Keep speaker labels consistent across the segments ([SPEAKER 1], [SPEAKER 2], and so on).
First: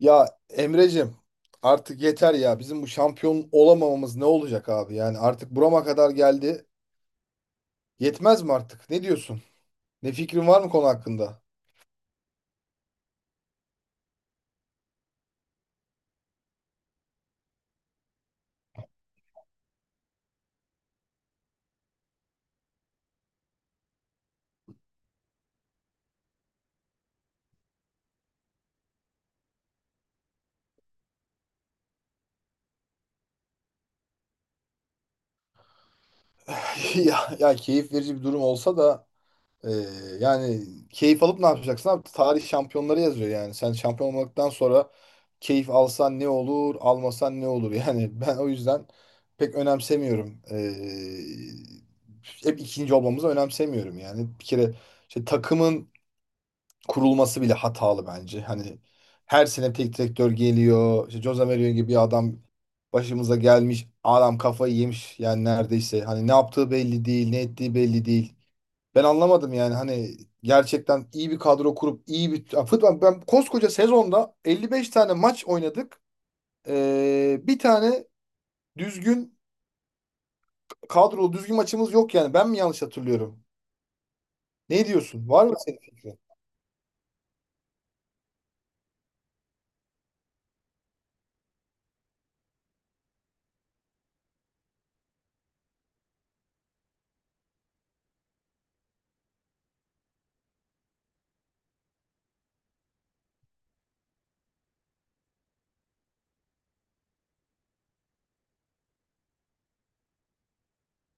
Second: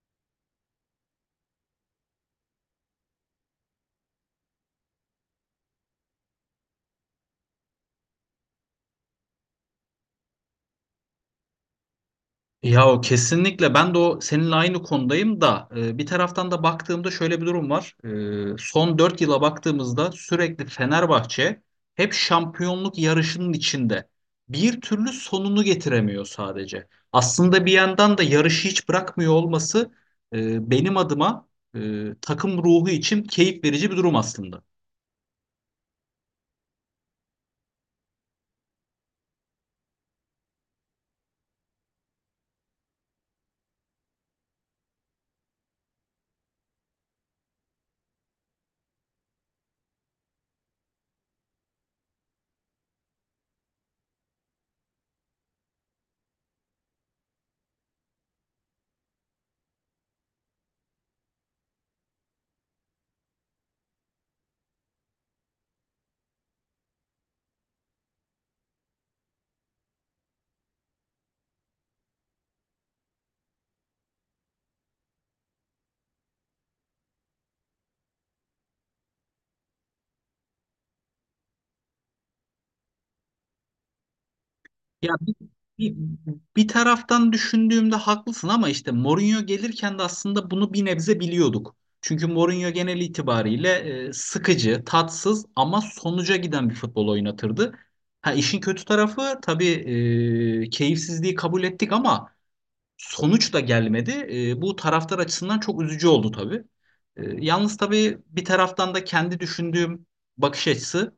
[SPEAKER 1] Ya Emre'cim artık yeter ya. Bizim bu şampiyon olamamamız ne olacak abi? Yani artık burama kadar geldi. Yetmez mi artık? Ne diyorsun? Ne fikrin var mı konu hakkında?
[SPEAKER 2] Ya o kesinlikle ben de o seninle aynı konudayım da bir taraftan da baktığımda şöyle bir durum var. Son 4 yıla baktığımızda sürekli Fenerbahçe hep şampiyonluk yarışının içinde. Bir türlü sonunu getiremiyor sadece. Aslında bir yandan da yarışı hiç bırakmıyor olması, benim adıma, e, takım ruhu için keyif verici bir durum aslında.
[SPEAKER 1] Ya, ya keyif verici bir durum olsa da e, yani keyif alıp ne yapacaksın abi? Tarih şampiyonları yazıyor yani. Sen şampiyon olmaktan sonra keyif alsan ne olur, almasan ne olur? Yani ben o yüzden pek önemsemiyorum. E, hep ikinci olmamızı önemsemiyorum yani. Bir kere işte takımın kurulması bile hatalı bence. Hani her sene tek direktör geliyor. İşte Jose Mourinho gibi bir adam başımıza gelmiş. Adam kafayı yemiş yani neredeyse. Hani ne yaptığı belli değil, ne ettiği belli değil. Ben anlamadım yani hani gerçekten iyi bir kadro kurup iyi bir ya futbol ben koskoca sezonda 55 tane maç oynadık. Bir tane düzgün kadrolu düzgün maçımız yok yani. Ben mi yanlış hatırlıyorum? Ne
[SPEAKER 2] Ya
[SPEAKER 1] diyorsun? Var mı
[SPEAKER 2] bir,
[SPEAKER 1] senin?
[SPEAKER 2] bir taraftan düşündüğümde haklısın ama işte Mourinho gelirken de aslında bunu bir nebze biliyorduk. Çünkü Mourinho genel itibariyle sıkıcı, tatsız ama sonuca giden bir futbol oynatırdı. Ha işin kötü tarafı tabii keyifsizliği kabul ettik ama sonuç da gelmedi. Bu taraftar açısından çok üzücü oldu tabii. Yalnız tabii bir taraftan da kendi düşündüğüm bakış açısı,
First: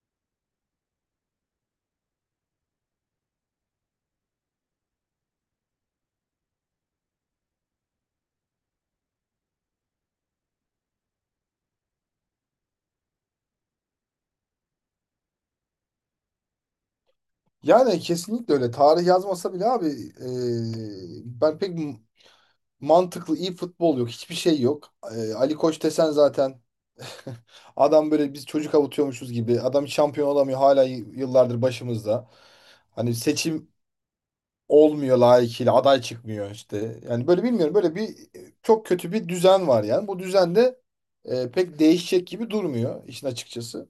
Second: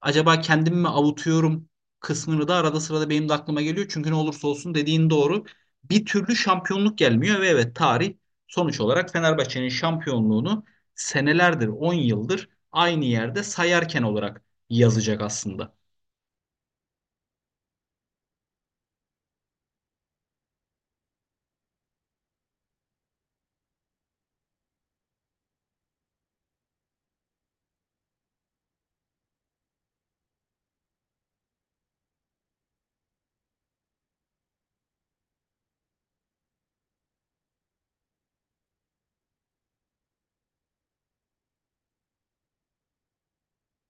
[SPEAKER 2] acaba kendimi mi avutuyorum kısmını da arada sırada benim de aklıma geliyor. Çünkü ne olursa olsun dediğin doğru. Bir türlü şampiyonluk gelmiyor ve evet tarih, sonuç olarak Fenerbahçe'nin şampiyonluğunu senelerdir, 10 yıldır aynı yerde sayarken olarak yazacak aslında.
[SPEAKER 1] Yani kesinlikle öyle. Tarih yazmasa bile abi e, ben pek m- mantıklı iyi futbol yok. Hiçbir şey yok. E, Ali Koç desen zaten adam böyle biz çocuk avutuyormuşuz gibi. Adam şampiyon olamıyor hala yıllardır başımızda. Hani seçim olmuyor layıkıyla aday çıkmıyor işte. Yani böyle bilmiyorum böyle bir çok kötü bir düzen var yani. Bu düzen de pek değişecek gibi durmuyor işin açıkçası.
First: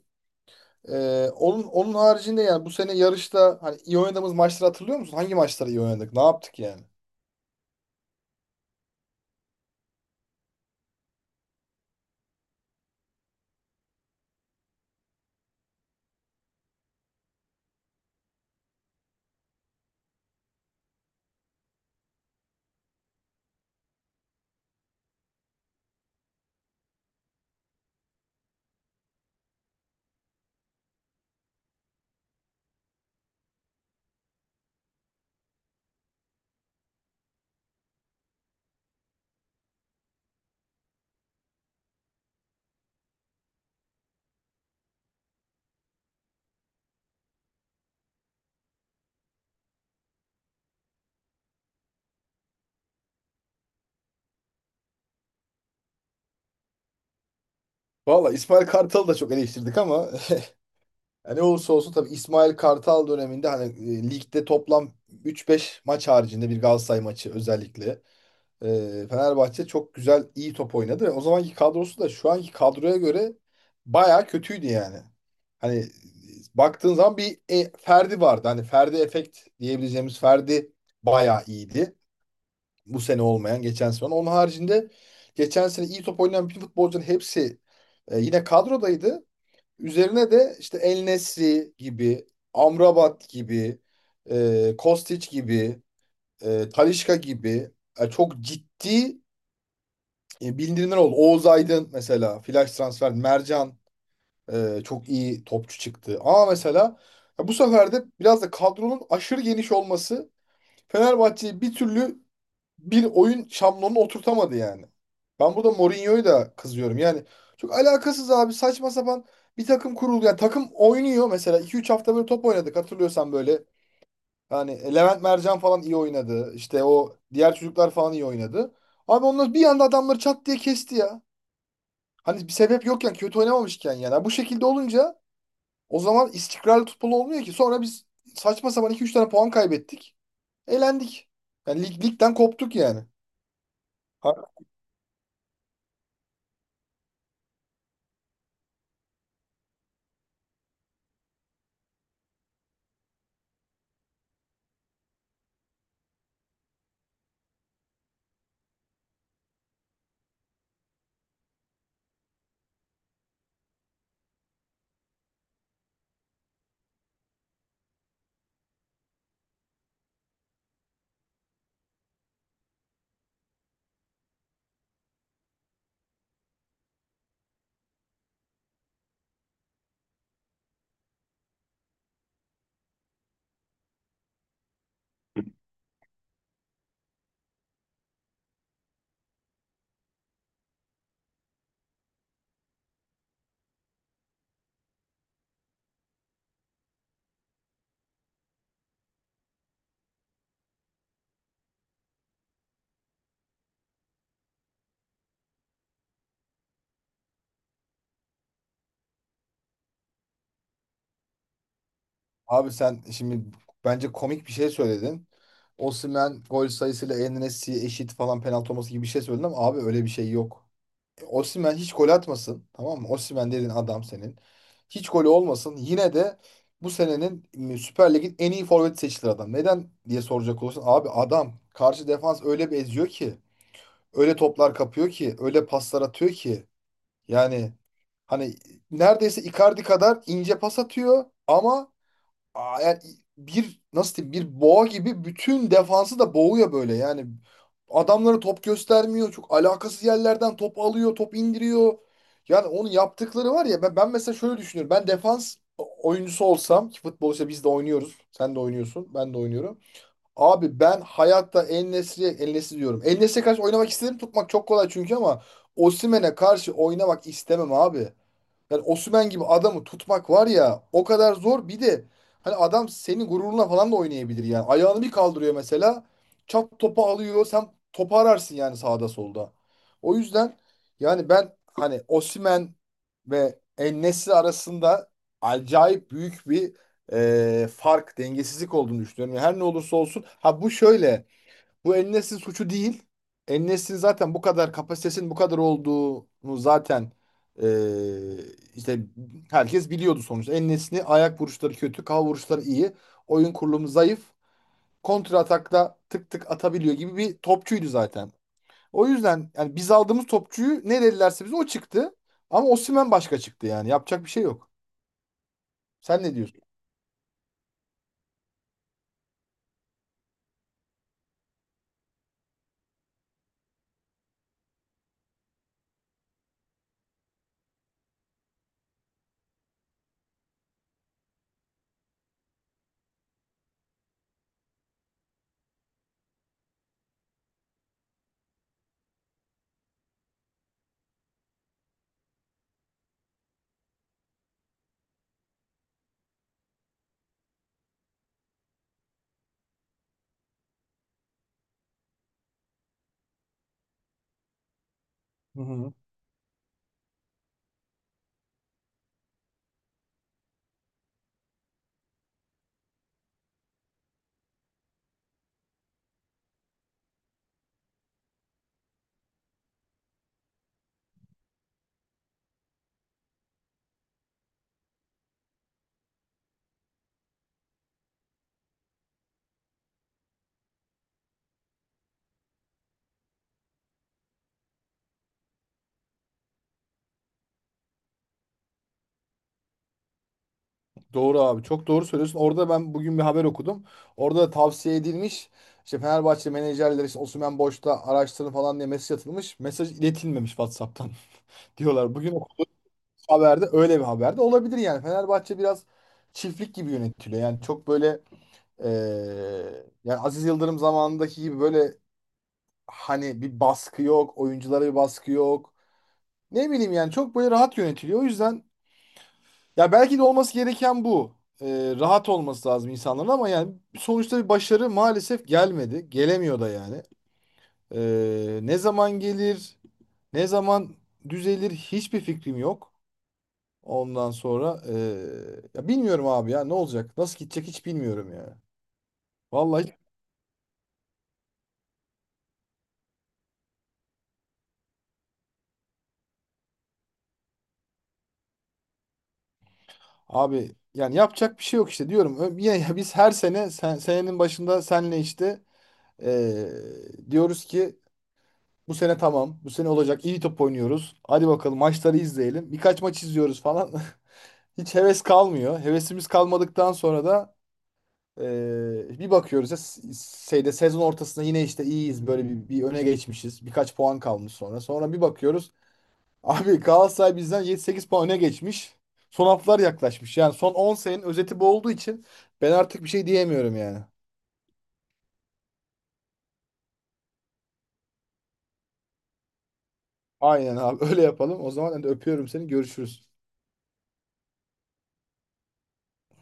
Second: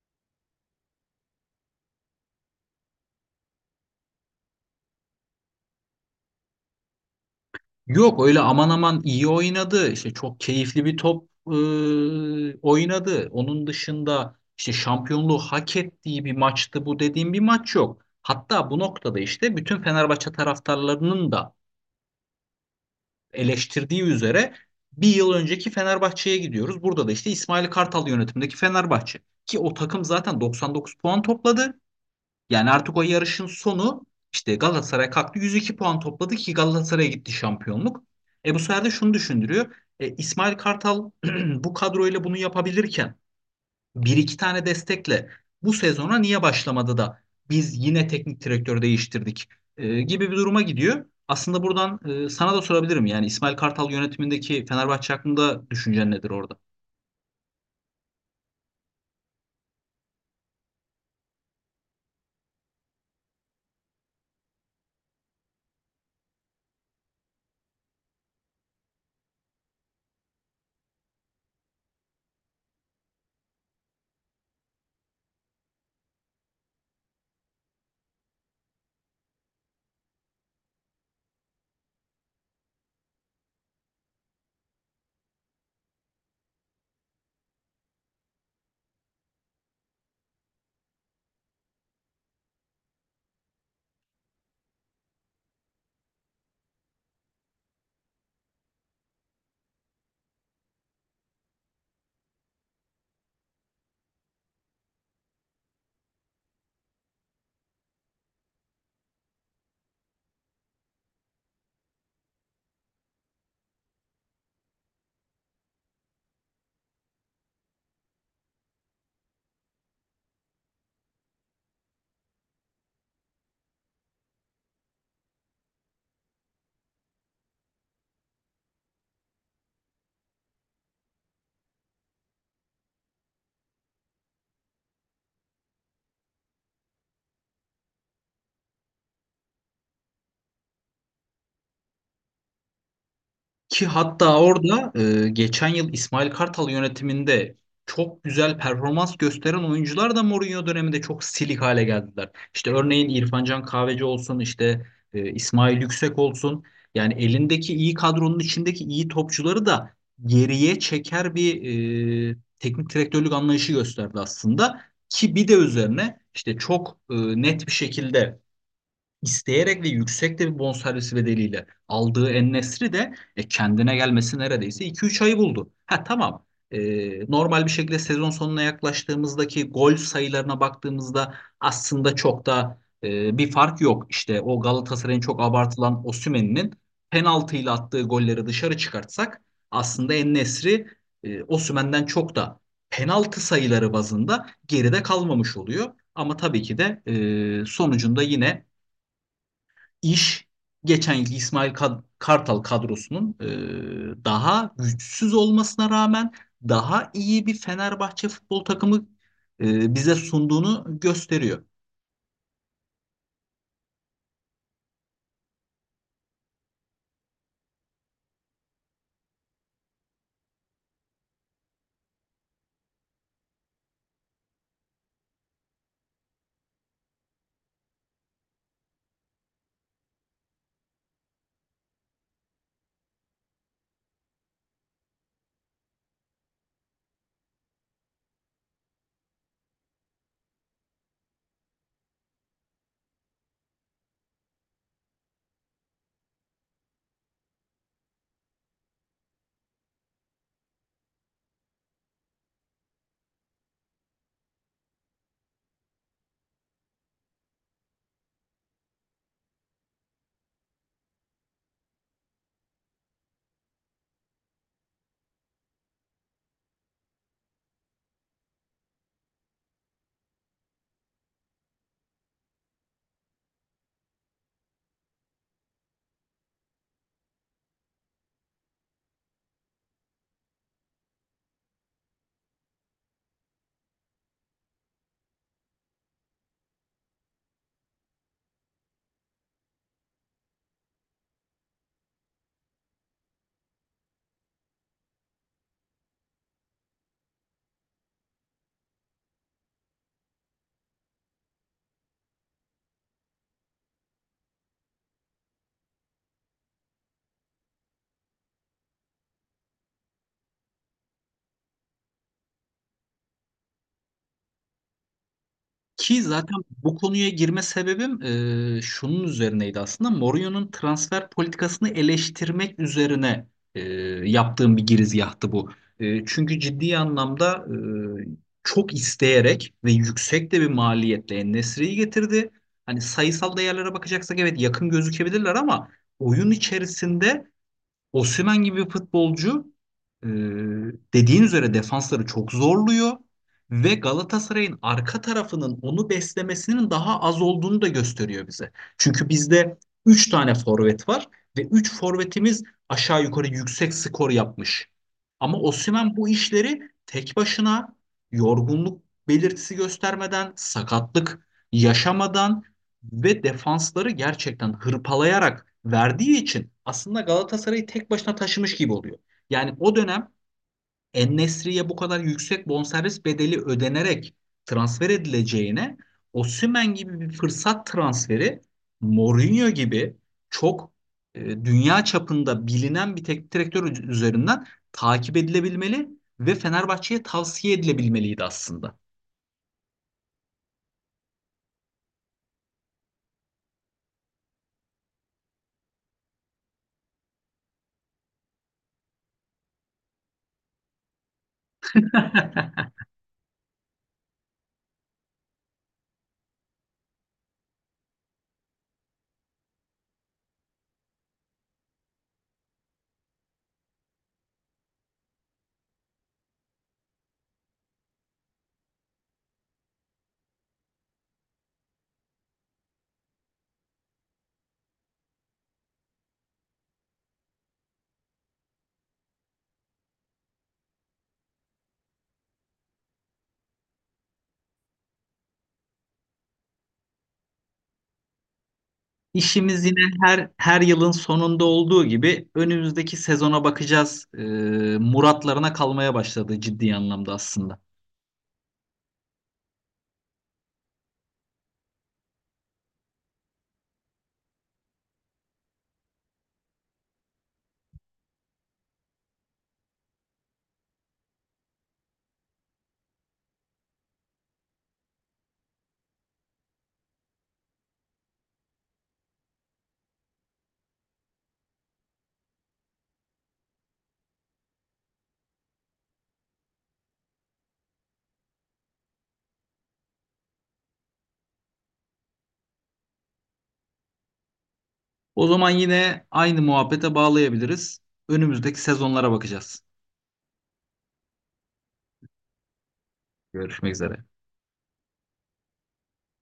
[SPEAKER 1] Onun haricinde yani bu sene yarışta hani iyi oynadığımız maçları hatırlıyor musun? Hangi maçları iyi oynadık? Ne yaptık yani?
[SPEAKER 2] Yok öyle aman aman iyi oynadı. İşte çok keyifli bir top oynadı. Onun dışında işte şampiyonluğu hak ettiği bir maçtı bu dediğim bir maç yok. Hatta bu noktada işte bütün Fenerbahçe taraftarlarının da eleştirdiği üzere bir yıl önceki Fenerbahçe'ye gidiyoruz. Burada da işte İsmail Kartal yönetimindeki Fenerbahçe. Ki o takım zaten 99 puan topladı. Yani artık o yarışın sonu, işte Galatasaray kalktı 102 puan topladı ki Galatasaray'a gitti şampiyonluk. E bu sefer de şunu düşündürüyor. İsmail Kartal bu kadroyla bunu yapabilirken bir iki tane destekle bu sezona niye başlamadı da biz yine teknik direktör değiştirdik gibi bir duruma gidiyor. Aslında buradan, sana da sorabilirim yani İsmail Kartal yönetimindeki Fenerbahçe hakkında düşüncen nedir orada?
[SPEAKER 1] Valla İsmail Kartal'ı da çok eleştirdik ama yani ne olursa olsun tabii İsmail Kartal döneminde hani ligde toplam 3-5 maç haricinde bir Galatasaray maçı özellikle Fenerbahçe çok güzel iyi top oynadı ve o zamanki kadrosu da şu anki kadroya göre bayağı kötüydü yani. Hani baktığın zaman bir Ferdi vardı. Hani Ferdi efekt diyebileceğimiz Ferdi bayağı iyiydi. Bu sene olmayan geçen sene olan. Onun haricinde geçen sene iyi top oynayan bütün futbolcuların hepsi yine kadrodaydı. Üzerine de işte El Nesri gibi, Amrabat gibi, Kostić gibi, Talisca gibi çok ciddi bildirimler oldu. Oğuz Aydın mesela, flash transfer, Mercan çok iyi topçu çıktı. Ama mesela ya bu sefer de biraz da kadronun aşırı geniş olması Fenerbahçe'yi bir türlü bir oyun şablonunu oturtamadı yani. Ben burada Mourinho'yu da kızıyorum. Yani çok alakasız abi saçma sapan bir takım kuruldu. Yani takım oynuyor mesela iki üç hafta böyle top oynadık hatırlıyorsan böyle. Yani Levent Mercan falan iyi oynadı. İşte o diğer çocuklar falan iyi oynadı. Abi onlar bir anda adamları çat diye kesti ya. Hani bir sebep yokken kötü oynamamışken yani. Bu şekilde olunca o zaman istikrarlı futbol olmuyor ki. Sonra biz saçma sapan iki üç tane puan kaybettik. Elendik. Yani lig, ligden koptuk yani.
[SPEAKER 2] Ki hatta orada, geçen yıl İsmail Kartal yönetiminde çok güzel performans gösteren oyuncular da Mourinho döneminde çok silik hale geldiler. İşte örneğin İrfan Can Kahveci olsun, işte İsmail Yüksek olsun. Yani elindeki iyi kadronun içindeki iyi topçuları da geriye çeker bir teknik direktörlük anlayışı gösterdi aslında. Ki bir de üzerine işte çok net bir şekilde isteyerek ve yüksek de bir bonservis bedeliyle aldığı En-Nesyri de, kendine gelmesi neredeyse 2-3 ayı buldu. Ha tamam. E, Normal bir şekilde sezon sonuna yaklaştığımızdaki gol sayılarına baktığımızda aslında çok da bir fark yok. İşte o Galatasaray'ın çok abartılan Osimhen'in penaltıyla attığı golleri dışarı çıkartsak aslında En-Nesyri, Osimhen'den çok da penaltı sayıları bazında geride kalmamış oluyor. Ama tabii ki de, sonucunda yine iş geçen yılki Kartal kadrosunun daha güçsüz olmasına rağmen daha iyi bir Fenerbahçe futbol takımı bize sunduğunu gösteriyor.
[SPEAKER 1] Abi sen şimdi bence komik bir şey söyledin. Osimhen gol sayısıyla En-Nesyri eşit falan penaltı olması gibi bir şey söyledin ama abi öyle bir şey yok. E, Osimhen hiç gol atmasın tamam mı? Osimhen dediğin adam senin. Hiç golü olmasın. Yine de bu senenin Süper Lig'in en iyi forveti seçilir adam. Neden diye soracak olursan abi adam karşı defans öyle bir eziyor ki. Öyle toplar kapıyor ki. Öyle paslar atıyor ki. Yani hani neredeyse Icardi kadar ince pas atıyor ama yani bir nasıl diyeyim bir boğa gibi bütün defansı da boğuyor böyle yani. Adamlara top göstermiyor. Çok alakasız yerlerden top alıyor, top indiriyor. Yani onun yaptıkları var ya ben mesela şöyle düşünüyorum. Ben defans oyuncusu olsam ki futbolda biz de oynuyoruz. Sen de oynuyorsun, ben de oynuyorum. Abi ben hayatta En-Nesyri diyorum. En-Nesyri'ye karşı oynamak istedim. Tutmak çok kolay çünkü ama Osimhen'e karşı oynamak istemem abi. Yani Osimhen gibi adamı tutmak var ya o kadar zor. Bir de hani adam senin gururuna falan da oynayabilir yani. Ayağını bir kaldırıyor mesela. Çat topu alıyor. Sen topu ararsın yani sağda solda. O yüzden yani ben hani Osimhen ve En-Nesyri arasında acayip büyük bir fark, dengesizlik olduğunu düşünüyorum. Yani her ne olursa olsun. Ha bu şöyle. Bu en Nesyri suçu değil. En Nesyri zaten bu kadar kapasitesinin bu kadar olduğunu zaten eee, işte herkes biliyordu sonuçta. En Nesyri ayak vuruşları kötü, kafa vuruşları iyi. Oyun kurulumu zayıf. Kontra atakta tık tık atabiliyor gibi bir topçuydu zaten. O yüzden yani biz aldığımız topçuyu ne dedilerse bize o çıktı. Ama Osimhen başka çıktı yani. Yapacak bir şey yok.
[SPEAKER 2] Ki
[SPEAKER 1] Sen ne
[SPEAKER 2] zaten
[SPEAKER 1] diyorsun?
[SPEAKER 2] bu konuya girme sebebim, şunun üzerineydi aslında. Mourinho'nun transfer politikasını eleştirmek üzerine e, yaptığım bir girizgahtı bu. Çünkü ciddi anlamda, e, çok isteyerek ve yüksek de bir maliyetle En-Nesyri'yi getirdi. Hani sayısal değerlere bakacaksak evet yakın gözükebilirler ama oyun içerisinde Osimhen gibi bir futbolcu, e, dediğin üzere defansları çok zorluyor ve Galatasaray'ın arka tarafının onu beslemesinin daha az olduğunu da gösteriyor bize. Çünkü bizde 3 tane forvet var ve 3 forvetimiz aşağı yukarı yüksek skor yapmış. Ama
[SPEAKER 1] Hı hı.
[SPEAKER 2] Osimhen bu işleri tek başına yorgunluk belirtisi göstermeden, sakatlık yaşamadan ve defansları gerçekten hırpalayarak verdiği için aslında Galatasaray'ı tek başına taşımış gibi oluyor. Yani o dönem En-Nesyri'ye bu kadar yüksek bonservis bedeli ödenerek transfer edileceğine Osimhen gibi bir fırsat transferi Mourinho gibi çok dünya çapında bilinen bir teknik direktör üzerinden takip edilebilmeli ve Fenerbahçe'ye tavsiye edilebilmeliydi aslında.
[SPEAKER 1] Doğru abi çok doğru söylüyorsun. Orada ben bugün bir haber okudum. Orada da tavsiye edilmiş. İşte Fenerbahçe menajerleri işte Osimhen boşta araştırın falan diye mesaj atılmış. Mesaj iletilmemiş WhatsApp'tan diyorlar. Bugün o haberde öyle bir haberde olabilir yani. Fenerbahçe biraz çiftlik gibi yönetiliyor. Yani çok böyle yani Aziz Yıldırım zamanındaki gibi böyle hani bir baskı yok. Oyunculara bir baskı yok. Ne bileyim yani çok böyle rahat yönetiliyor. O yüzden ya belki de olması gereken bu. Rahat olması lazım insanların ama yani sonuçta bir başarı maalesef gelmedi. Gelemiyor da yani. Ne zaman gelir, ne zaman düzelir hiçbir fikrim yok. Ondan sonra ya bilmiyorum abi ya ne olacak? Nasıl gidecek hiç bilmiyorum ya. Vallahi
[SPEAKER 2] İşimiz
[SPEAKER 1] hiç-
[SPEAKER 2] yine her yılın sonunda olduğu gibi önümüzdeki sezona bakacağız. Muratlarına kalmaya başladı ciddi anlamda aslında.
[SPEAKER 1] Abi yani yapacak bir şey yok işte diyorum. Yine biz her sene senenin başında senle işte ee, diyoruz ki bu sene tamam. Bu sene olacak. İyi top oynuyoruz. Hadi bakalım maçları izleyelim. Birkaç maç izliyoruz falan. Hiç heves kalmıyor. Hevesimiz kalmadıktan sonra da bir bakıyoruz ya şeyde sezon ortasında yine işte iyiyiz. Böyle bir öne geçmişiz. Birkaç puan kalmış sonra. Sonra bir bakıyoruz. Abi Galatasaray bizden 7-8 puan öne geçmiş. Son haftalar yaklaşmış. Yani son 10 senenin özeti bu olduğu için ben artık bir şey diyemiyorum yani.
[SPEAKER 2] O zaman yine aynı muhabbete bağlayabiliriz. Önümüzdeki sezonlara bakacağız.
[SPEAKER 1] Aynen abi öyle yapalım. O zaman ben de öpüyorum seni. Görüşürüz.
[SPEAKER 2] Görüşmek üzere.